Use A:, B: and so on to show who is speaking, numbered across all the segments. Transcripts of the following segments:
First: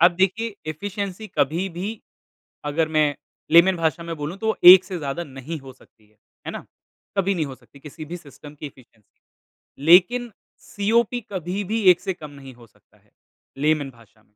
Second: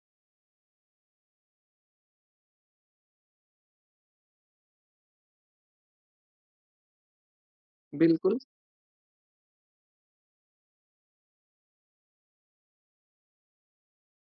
A: अब देखिए एफिशिएंसी कभी भी अगर मैं लेमन भाषा में बोलूँ तो वो एक से ज़्यादा नहीं हो सकती है। है ना? कभी नहीं हो सकती किसी भी
B: बिल्कुल।
A: सिस्टम की एफिशिएंसी लेकिन सीओपी कभी भी एक से कम नहीं हो सकता है, लेमन भाषा में,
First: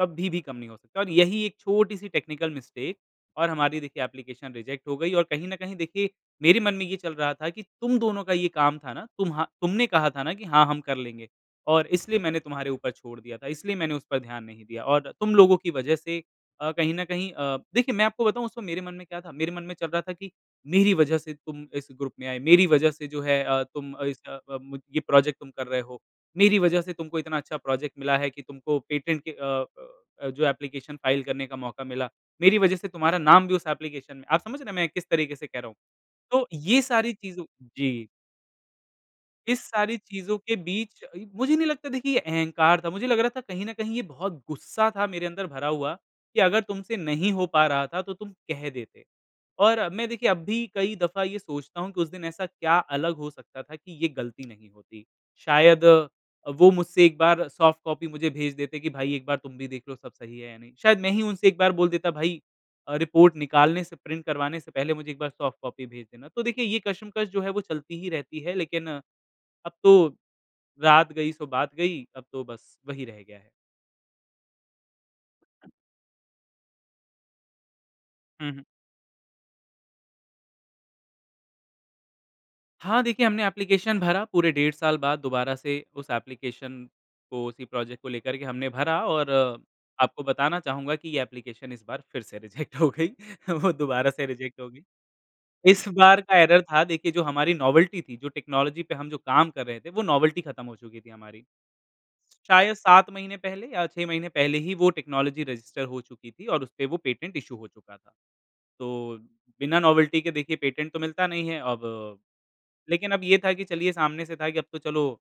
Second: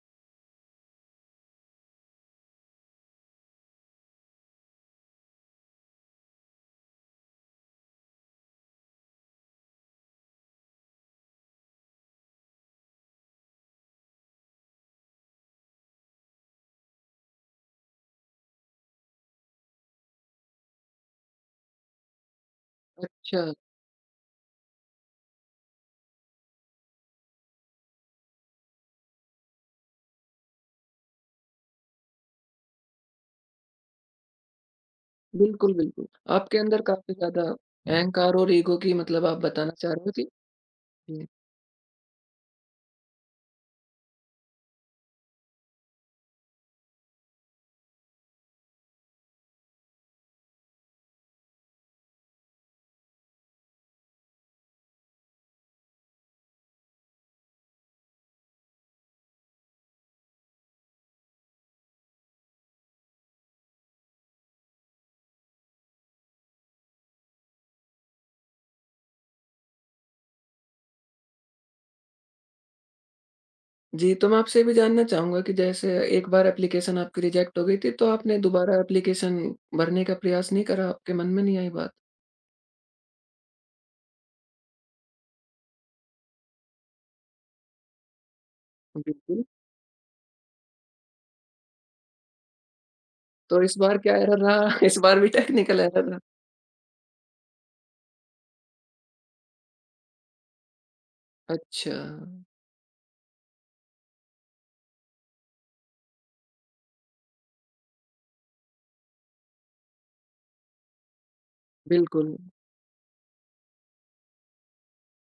A: कभी भी कम नहीं हो सकता है और यही एक छोटी-सी टेक्निकल मिस्टेक और हमारी देखिए एप्लीकेशन रिजेक्ट हो गई और कहीं न कहीं देखिए मेरे मन में ये चल रहा था कि तुम दोनों का ये काम था ना तुमहा तुमने कहा था ना कि हाँ, हम कर लेंगे और इसलिए मैंने तुम्हारे ऊपर छोड़ दिया था, इसलिए मैंने उस पर ध्यान नहीं दिया और तुम लोगों की वजह से अ, कहीं न कहीं अ, देखिए, मैं आपको बताऊँ उस वक़्त मेरे मन में क्या था कि? मेरे मन में चल रहा था कि मेरी वजह से तुम इस ग्रुप में आए। मेरी वजह से जो है
B: अच्छा।
A: अ, तुम इस अ अ, मुझ ये प्रोजेक्ट तुम कर रहे हो। मेरी वजह से तुमको इतना अच्छा प्रोजेक्ट मिला है कि तुमको पेटेंट के अ अ, ब अ, जो एप्लीकेशन फाइल करने का मौका मिला, मेरी वजह से तुम्हारा नाम भी उस एप्लीकेशन फाइल में आप समझ रहे हैं मैं किस तरीके से कह रहा
B: बिल्कुल,
A: हूँ।
B: बिल्कुल,
A: तो
B: आपके अंदर
A: ये सारी
B: काफ़ी ज़्यादा
A: चीज़ों जी।
B: अहंकार और इगो की मतलब आप
A: इस
B: बताना चाह
A: सारी
B: रहे हो जी?
A: चीज़ों के बीच,
B: हुँ।
A: मुझे नहीं लगता देखिए ये अहंकार था। मुझे लग रहा था कहीं न कहीं ये बहुत गुस्सा था मेरे अंदर भरा हुआ कि अगर तुमसे नहीं हो पा रहा था, तो तुम कह देते और मैं देखिए अब भी कई दफ़ा ये सोचता हूँ कि उस दिन ऐसा क्या अलग हो सकता था कि ये गलती नहीं होती? शायद वो मुझसे एक बार सॉफ्ट कॉपी मुझे भेज देते कि भाई एक बार तुम भी देख लो सब सही है या नहीं। शायद मैं ही उनसे एक बार बोल देता भाई अ, रिपोर्ट निकालने से प्रिंट करवाने से पहले मुझे एक बार सॉफ्ट कॉपी भेज देना। तो देखिए ये कश्मकश जो है वो चलती ही रहती है, लेकिन अब तो रात गयी, सो बात गयी अब तो बस वही रह गया है।
B: जी, तो मैं आपसे ये भी जानना चाहूँगा कि जैसे एक बार एप्लीकेशन आपकी रिजेक्ट हो गई थी, तो आपने
A: हुँ, हुँ।
B: दोबारा एप्लीकेशन भरने का प्रयास नहीं करा, आपके मन में नहीं आई बात?
A: हाँ देखिए, हमने एप्लीकेशन भरा पूरे डेढ़ साल बाद दोबारा से उस एप्लीकेशन को उसी प्रोजेक्ट को लेकर के हमने भरा और
B: बिल्कुल।
A: आपको बताना चाहूँगा कि ये एप्लीकेशन इस बार फिर से रिजेक्ट हो गई,
B: तो
A: वो
B: इस बार
A: दोबारा
B: क्या
A: से
B: एर्रर
A: रिजेक्ट हो
B: रहा?
A: गई।
B: इस बार भी टेक्निकल
A: इस
B: एर्रर रहा?
A: बार का एर्रर था देखिए जो हमारी नॉवेल्टी थी, जो टेक्नोलॉजी पे हम जो काम कर रहे थे, वो नॉवेल्टी ख़त्म हो चुकी थी हमारी।
B: अच्छा।
A: शायद 7 महीने पहले या 6 महीने पहले ही वो टेक्नोलॉजी रजिस्टर हो चुकी थी और उसपे वो पेटेंट इश्यू हो चुका था। तो बिना नॉवेल्टी के देखिए पेटेंट तो मिलता नहीं है अब
B: बिल्कुल।
A: लेकिन अब ये था कि चलिए सामने से था कि अब तो चलो